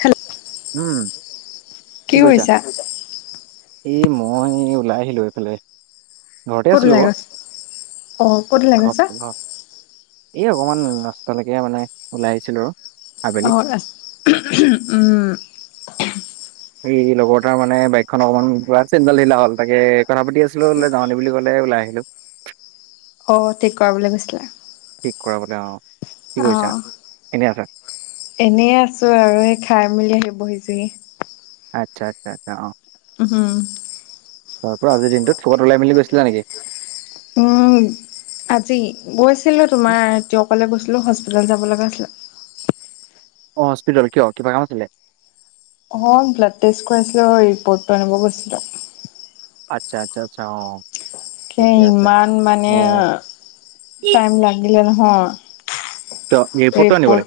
Hello উম কি কৰিছা এই মই ওলাই আহিলো এইফালে ঘৰতে ক'ত আছিলো ওলাই বাও গৈছ অ' ক'ত ওলাই ঘ গৈছা? অ এই অকমান ৰাষ্টালৈকে মানে ওলাই আহিছিলো আৰু আবেলি। অ আ উ উ উম এই লগৰ এটাৰ মানে বাইকখন অকমান চেণ্ডাল ঢিলা হ'ল তাকে কথা পাতি আছিলো যাওনে বুলি কলে ওলাই আহিলো অ ঠিক কৰা বুলি কৈছিলে ঠিক কৰাবলৈ অ কি অ কৰিছা? এনেই আছা? এনে আছো আৰু এই খাই মেলি আহি বহিচোহি আচ্ছা আচ্ছা আচ্ছা অ উম তাৰ পৰা আজিৰ দিনটোত কবাত ওলাই মেলি গৈছিলা নেকি অ আজি গৈছিলো তোমাৰ টিউকলে গৈছিলো হস্পিতালত যাব লগা আছিলে অ হস্পিতেলত কিয় কিবা কাম আছিলে অ ব্লাড টেষ্ট কৰাইছিলো ৰিপৰ্টটো আনিব গৈছিলো আচ্ছা, আচ্ছা, আচ্ছা অ'। ঠিকে আছে। ইমান মানে অ টাইম লাগিলে নহয়। ত ৰিপৰ্টটো তপ আনিব [unintelligible] লাগে?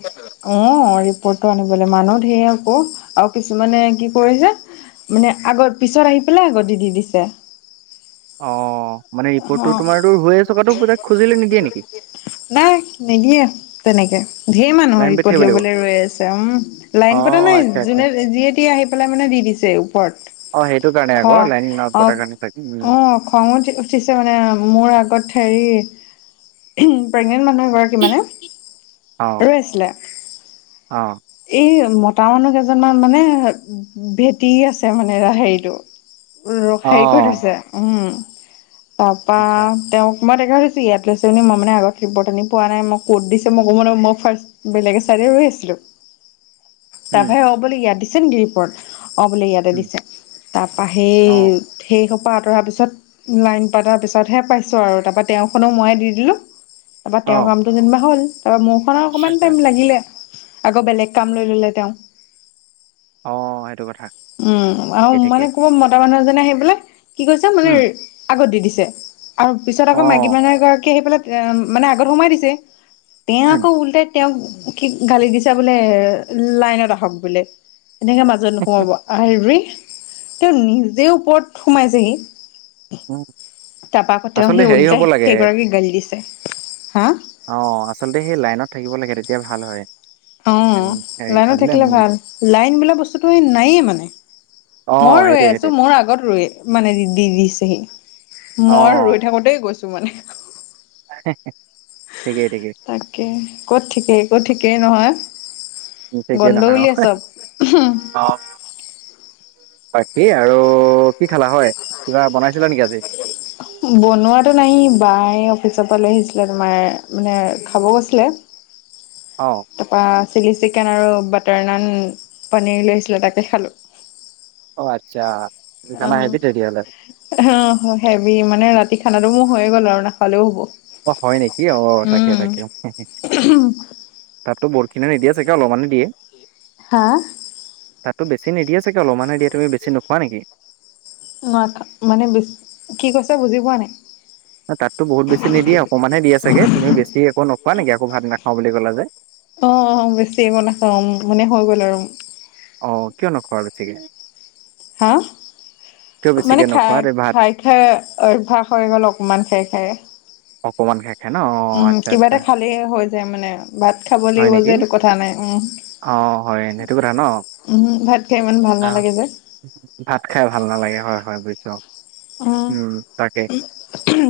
অ', ৰিপৰ্টটো আনিবলৈ মানুহ ঢেৰ আকৌ আৰু কিছুমানে কি কৰিছে। মানে আগৰ পিছত আহি পেলাই আগতে দি দিছে। অ', মানে ৰিপৰ্টটো অ', তোমাৰতো হৈ আছে থকাতো তাক খুজিলে নিদিয়ে নেকি? নাই নিদিয়ে তেনেকে। ঢেৰ লাইন মানুহৰ পাতি থাকিব ৰিপৰ্ট লাগিব ল'বলৈ ৰৈ আছে উম অ লাইন পতা নাই আচ্ছা আচ্ছা যোনে যিয়েটিয়ে আহি পেলাই মানে দি দিছে। পট অ', সেইটো কাৰণে আকৌ লাইন ন পটাৰ কাৰণে থাকিম উ। খং উঠি উঠিছে মানে মোৰ আগত হেৰি প্ৰেগনেণ্ট মানুহ এগৰাকী মানে অ ৰৈ আছিলে। অ এই মতা মানুহ কেইজনমান মানে ভেটি আছে মানে এ হেৰিটো ৰস অ হেৰি কৰি থৈছে উম তাৰপৰা আচ্ছা তেওঁক মই দেখা পাইছোঁ ইয়াত লৈছে মই মানে আগত ৰিপৰ্ট আনি পোৱা নাই মোক ক'ত দিছে মই ক' ম মই ফাৰ্ষ্ট বেলেগে চাৰে ৰৈ আছিলোঁ। তাৰ উম ভাই অ', বোলে ইয়াত দিছে ন ৰিপটৰত অ', বোলে ইয়াতে উম দিছে। তাৰপৰা সেই অ সেইসোপা পৰা আঁতৰাৰ পিছত লাইন ত তাৰ পিছতহে পাইছোঁ আৰু তাৰপা তেওঁখনো মই দি দিলো তাৰপৰা অ তেওঁৰ কাম দুদিনমান হ'ল তাৰপৰা মোৰখনৰ অকণমান আচ্ছা টাইম লাগিলে আকৌ বেলেগ কাম লৈ ললে তেওঁ অ সেইটো কথা উম আৰু ঠিকেই মানে ঠিকেই ক'ব মতা মানুহ এজনে সেইবোলে কি কৈছে মানে উম আগত দি দিছে আৰু পিছত অ আকৌ মাইকী মানুহ গৰাকী আহি পেলাই এ মানে আগত সোমাই দিছে তেওঁ উম আকৌ উল্টাই তেওঁক কি গালি দিছা বোলে লাইনত আহক বোলে এনেকে মাজত নোসোমাব আৰি তেওঁ নিজে ওপৰত সোমাইছেহি উম তাৰাপা তেওঁ আচলতে সি হেৰি হ'ব উওল্টাই লাগে সেইগৰাকীক গালি দিছে হা অ', আচলতে সেই লাইনত থাকিব লাগে তেতিয়া ভাল হয়। অ', হেৰি লাইনত পাবলে থাকিলে উম ভাল লাইন বোলা বস্তুটো নায়েই মানে অ মই ৰৈ সেইটোৱে আছোঁ সেইটোৱে মোৰ আগত ৰৈ মানে দি দিছেহি অ মই ৰৈ থাকোঁতে গৈছো মানে ঠিকেই, ঠিকেইে। তাকে ক'ত ঠিকেই, ক'ত ঠিকেই নহয়। ঠিকেই বন্ধ নহয় অ বুলি আছ। অ', বাকী আৰু কি খালা হয়? কিবা বনাইছিলা নেকি আজি? বনোৱাতটো নাই বাই অফিচৰ পৰা লৈ আহিছিলে তোমাৰ মানে খাব গৈছিলে। [inaudible] অ'। তাৰপৰা চিলি চিকেন আৰু বাটাৰ নান পনীৰ লৈছিলে তাকে খালোঁ। অ', আচ্ছা খানা হেবি তেনে হ'লে। আহ হেভি মানে ৰাতি খানাটো মোৰ হৈয়ে গ'ল আৰু নাখালেও হ'ব। অ', হয় নেকি অ', তাকে উম। তাকে তাতো বহুত খিনে নিদিয়া [unintelligible] চে অলপ মানি দিয়ে। হা তাতো বেছিনিদিয়োগৈ অলমান হে দিয়ে তুমি বেছি নোখোৱা নেকি। ন মানে কি কৈছে বুজি পোৱা নাই। তাততো বহুত বেছি নিদিয়ে অকণমানহে দিয়ে চাগে তুমি বেছি একো নোখোৱা নেকি আকৌ ভাত নাখাওঁ বুলি কলা যে অ অ বেছি মই নাখাওঁ উম মানে হৈ গ'ল আৰু অ কিয় নোখোৱা বেছিকে হা কিয় মানে বেছিকে খা নোখোৱা তে ভাত খাই খা অভ্যাস হৈ গ'ল অকণমান খাই খাই অকণমান খাই খাই ন উম আচ্ছা কিবা আচ্ছা এটা খালেই হৈ যায় মানে ভাত খাবলৈ হয় লাগিব যে নেকি সেইটো কথা নাই উম অ হয় সেইটো কথা ন অ উম ভাত খাই সিমান ভাল নালাগে যে ভাত খাই ভাল নালাগে হয় হয় বুজিছো উম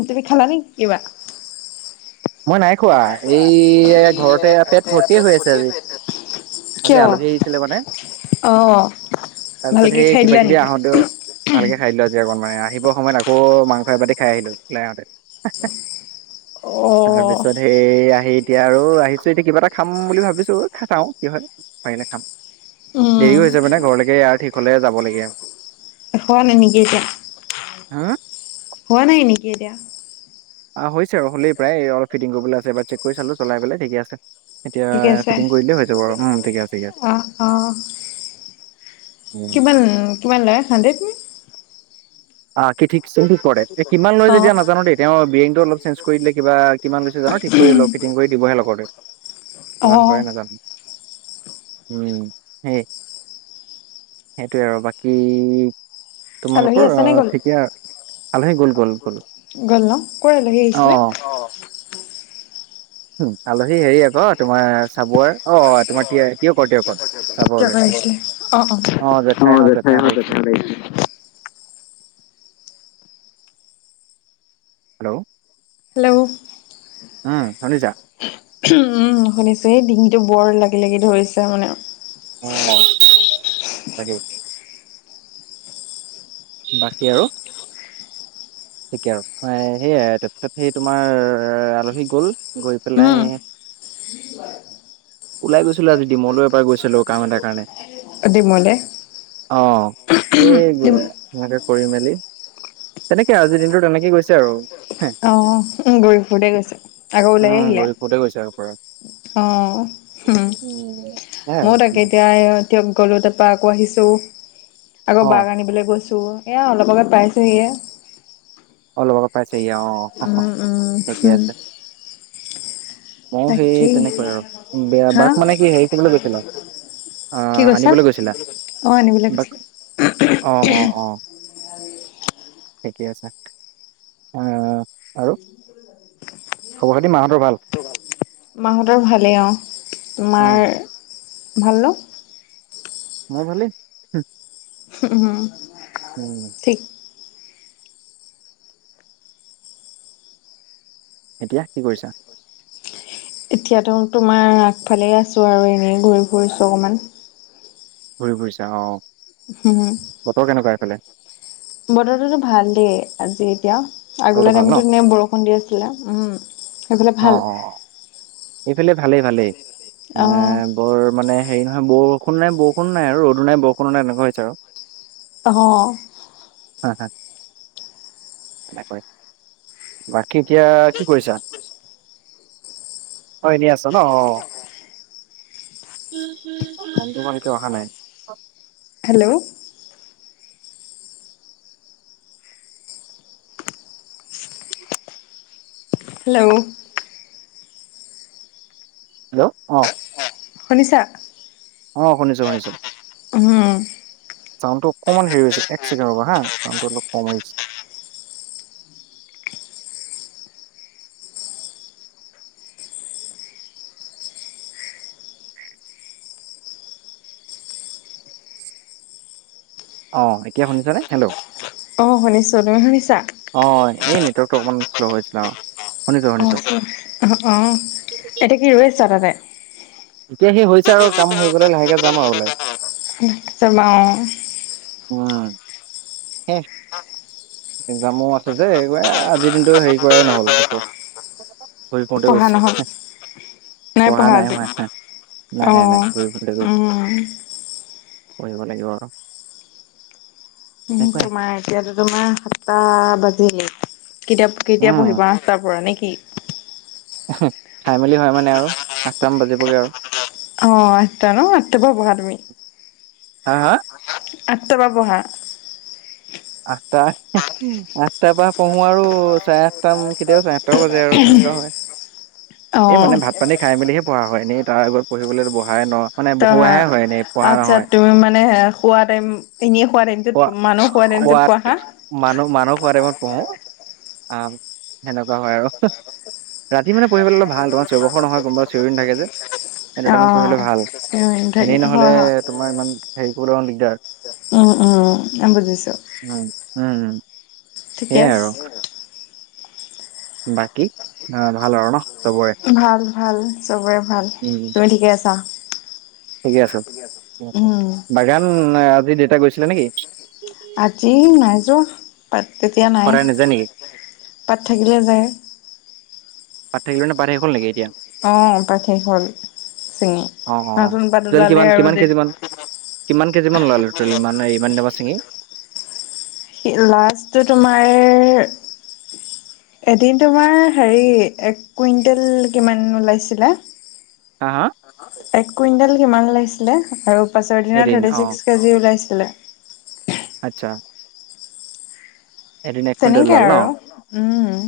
তুমি খালা নেকি কিবা মই নাই খোৱা এই ঘৰতে পেট ভৰ্তিয়ে হৈ আছে আজি আজি কিয়? আলহী আহিছিলে মানে অ ভালকে খাই দিলা নেকি ভালকে খাই দিলো আজি অকণমান আহিবৰ সময়ত আকৌ মাংস এবাতি খাই আহিলো ওলাই আহোতে হে হে অ তাৰপিছত সেই আহি এতিয়া আৰু আহিছো এতিয়া কিবা এটা খাম বুলি ভাবিছো চাও কি হয় পাৰিলে খাম দেৰিও উম হৈছে মানে ঘৰলৈকে এয়াৰ ঠিক হ'লে যাবলগীয়া খোৱা নাই নেকি এতিয়া হা হোৱা নাই নেকি এতিয়া অ হৈছে আৰু হলেই প্ৰায় অলপ ফিটিং কৰিবলে আছে চেক কৰি চালো চলাই পেলাই ঠিকে আছে এতিয়া ঠিকে আছে ফিটিং কৰি দিলেই হৈ যাব উম ঠিক আছে ঠিক আছে অ অ কিমান কিমান লৰা সানডেট অ কি ঠিক যোনটো কৰে কিমান লৈ অ যেতিয়া নাজানো দেই তেওঁৰ বেৰিংটো অলপ চেন্স কৰি দিলে কিবা কিমান লৈছে জানো দেই কৰি ল ফিটিং কৰি দিবহে লগতে অ কিমান কৰে নাজানো উম সেই সেইটোয়ে আৰু বাকী আলহী তোমালোকৰ আছে আহ নে গ'ল ঠিকে আলহী গ'ল গ'ল গ'ল গ'ল ন কৰ আলহী অ আহিছিলে? উম আলহী হেৰি আক তোমাৰ চাবুৱাৰ অ তোমাৰ টে টিয়কৰ টিয়কৰ চাবুৱা ওলাইছে অ জেঠাই হত জেঠাইহত আহিছিলে হেল্ল হেল্ল উম শুনিছা উম শুনিছোঁ সেই ডিঙিটো বৰ লাগি লাগি ধৰিছে মানে অ তাকেই বাকী আৰু ঠিকে আৰু অ সেইয়াই তাৰপিছত সেই তোমাৰ আলহী গ'ল গৈ পেলাই কি বাই ওলাই গৈছিলো আজি দিমৌলে এবাৰ গৈছিলো কাম এটা কাৰণে ডিমলে অ সেই গ সেনেকে কৰি মেলি তেনেকে আজিৰ দিনটো তেনেকেই গৈছে আৰু অ ঘুৰি ফুৰোতে গৈছে আকৌ ওলাই উম আহিলা ঘূৰি ফুৰোতে গৈছে আৰু পুৰা। অ হুম উম, এ ময়ো তাকে এতিয়া টিয়ক গ'লো তাৰপা আকৌ আহিছোঁ অ আকৌ বাক আনিবলৈ গৈছো এয়া অলপ আগত পাইছোহিহে অলপ আগত পাইছহি অ অ উম, উম, ঠিকে উম, আছে ময়ো সেই তাকেই তেনেকুৱাই আৰু বেয়া হা বাক মানে কি হেৰি কৰিবলৈ গেছিলো কি কৈছা? আনিবলৈ গৈছিলা অ', আনিবলৈ গৈছিলে বাক অ অ অ ঠিকে আছে এ আৰু খবৰ খাতি মাহঁতৰ ভাল। মাহঁতৰ ভালেই অ তোমাৰ উম ভাল ন? মোৰ ভালেই। উম উম। উমঁ। ঠিক। এতিয়া কি কৰিছা? এতিয়াতো তোমাৰ আগফালে আছো আৰু এনেই ঘূৰি ফুৰিছো অকমান। ঘুৰি ফুৰিছা অ। হম। বতৰ কেনেকুৱা এইফালে? বতৰৰততো ভাল দেই আজি এতিয়া আগলা বতৰটো ভাল ন টাইমতো এনে বৰষুণ দি আছিলা ওম। অ অ অ এইফালে ভালেই ভালেই এ অহ বৰ মানে হেৰি নহয় বৰষুণ নাই বৰষুণ নাই আৰু ৰ'দো নাই বৰষুণো নাই তেনেুৱা হৈছে আৰু। অহ হ হ হ এনেকৈ বাকী এতিয়া কি কৰিছা? অ এনে আছ ন অ মনটো মনিকে অহা নাই। হেল্লৌ! হেল্লৌ! হেল্লৌ অঁ। শুনিছা। অঁ শুনিছোঁ শুনিছোঁ। উমঁহো। চাউডটো অকণমান হেৰি হৈছে এক ছেকেণ্ড ৰবা হা চাউটো অলপ কম আহিছে। অঁ এতিয়া শুনিছনে হেল্লো! অঁ শুনিছো তুমি শুনিছা? অঁ এই নেটৱৰ্কটো অকণমান শ্ল' হৈছিলে অঁ। অ অ অ এতিয়া কি ৰৈ আছা তাতে? এতিয়া সি হৈছে আৰু কাম হৈ গ'লে লাহেকে যাম আৰু ওলাই। সি যাবাওঁ অঁ। উমঁ! হো একজামো আছে যে এই আজিৰ দিনটো হেৰি কৰাই নহল একো। কৰি অ কতে পঢ়া গৈছে। নহ'ল পঢ়া নাই মই নাই অ নাই নাই ঘোৰি ফুৰুতে গৈছে। উম। পঢ়িব লাগিব আ উমঁ তোমাৰ এতিয়াতো তোমাৰ সাতটা বাজিলেই। কেতিয়া কেতিয়া উম। পঢ়িবা আঠটা পৰা নে কি। খাই মেলি হয় মানে আৰু আঠটামান বাজিবগৈ আৰু। অ আঠটা ন আঠটা পৰা পঢ়া তুমি। হা হা। আঠটা পৰা পঢ়া। আঠটা আঠটাৰ পৰা পঢ়ো আৰু চাৰে আঠটাম কেতিয়াাব চাৰে সাত বাজে আৰু তেনেকুৱা হয় এই অ', মানে ভাত,,, পানী খাই মেলিহেঢা হয় এনে তাৰ আগত পঢ়িবলৈত বহাই ন। মানে ত বহোৱাহে হয় এনেই পঢ়া আচ্ছা নহয়। তুমি মানে পোৱা টাইম এনে হোৱা টাইম যত খোৱা মানুহ হোৱা টাইম যত খোৱাত পঢ়া মানুহ মানুস বাৰে মই পঢ়ো আহ সেনেকুৱা হয় আৰু। ৰাতি মানে প়িবলৈ অল ভাল তোাৰেওবৰ নহয় কোনবা চিউৰিিন থে যে। এটাৰ অ', কৰিবলৈ ভাল থাকে এনেই নহলে হয় হয়। তোমাৰ ইমান হেৰি কৰিবলৈ অ দিগদাৰ। উম উম আম বুজিছো। উম উমম ঠিকে আছে। বাকী অ ভাল আৰু ন চবৰে? ভাল ভাল চবৰে ভাল। উম তুমি ঠিকে আছা? ঠিকে আছে আ উম, বাগান আজি দেউতা গৈছিলে নেকি? আজি নাই যোৱা পাত তেতিয়া নাই সদায় নেযায় নেকি? পাত থাকিলে যায়। পঠ থাকিলে পাৰ থে হ নেক এতিয়া। অঁ ত শেষ হ'ল ছিঙি অ অ নতুন পাত টোটেল ওলালে কিমান আৰু কিমান কেজি মান কিমান কেজিমান 'লালো ত ইমান ইমান দাবা ছিঙি? লাষ্টটো তোমাৰ এদিন তোমাৰ হেৰি এক কুইণ্টেল কিমান ওলাইছিলে। [unintelligible] হা হা এক কুইণ্টেল কিমান ওলাইছিলে আৰু পাছৰ দিনা এদিন থাৰ্টি অ চিক্স কেজি ওলাইছিলে। আচ্ছা এদিন এক কুইণ্টেল তেনেকে আৰু উম।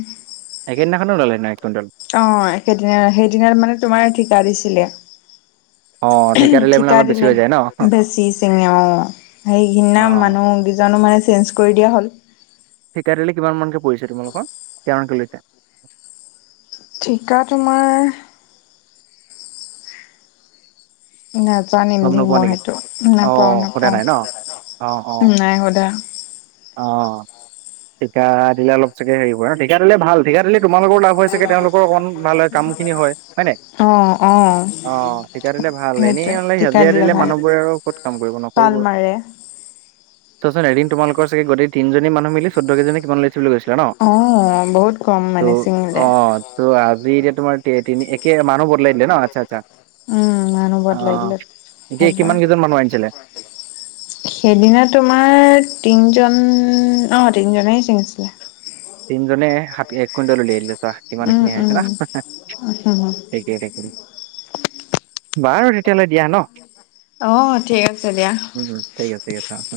একে দিনাখনীয়ে ওলালে ন এক কুইণ্টল? অ একেদিন সেইদিনত মানে তোমাৰ ঠিকা দিছিলে। অ মানে ঠিকা অলপ বেছি দিলে। হৈ যায় ন? বেছি চিঙ অ সেই সিনা অ মানুহ কেইজনো মানে চেঞ্জ কৰি দিয়া হ'ল। ঠিকাই দিললে কিমান মানকে পৰিছে তোমালোকৰ কমানামানকে লৈ যা। ঠিকা তোমাৰ? নাজানিম গম দিি নোপোৱা মই নেকি? সেইটো অ নাপাও সোধা নাপাও নাই ন? অ অ নাই সোধা। অ ঠিকা দিলে অলপ চাগে হেৰি কৰা। ঠিকা দিলে ভাল ঠিকা দিলে তোমালোকৰো লাভ হৈছে চে তেওঁলোকৰ অকণ ভাল হয় কাম খিনি হয় নাই? অ অ অ শিকাৰিলে ভাল এনেই সেইটোৱে অ টিকা হাজিৰা দিলে ভাল মানুহবোৰে আৰু ক'ত কাম কৰিব পাল নকৰিব। মাৰে তইচোন এদ তোমালোক চাগে গতিেই তিজনী মানু মিলি চধ্যকজনমান লৈছিল বুলি গৈছিল। অ বহুত কম মানে চিঙিলে। অ' ত' আজি এতিয়া তোমাৰ তিনি একে মানুহ ব উম নানো বাদ লাগিল। অ' এতিয়া কিমান কেইজন মানুহ আনিছিলে? সেইদিনা তোমাৰ তিনিজন অ তিনিজনেই চিঙিছিলে। তিনজনে হফ এক কুইণ্টল উলিয়াইিলো চোৱা কিমান উম খিনি আহিছে উম না। তিকে তঠাকে বাৰু তেতিয়ালৈ দিয়া ন? অ ঠিক আছে দিয়া। উম ঠিক আছে ঠিক আছে।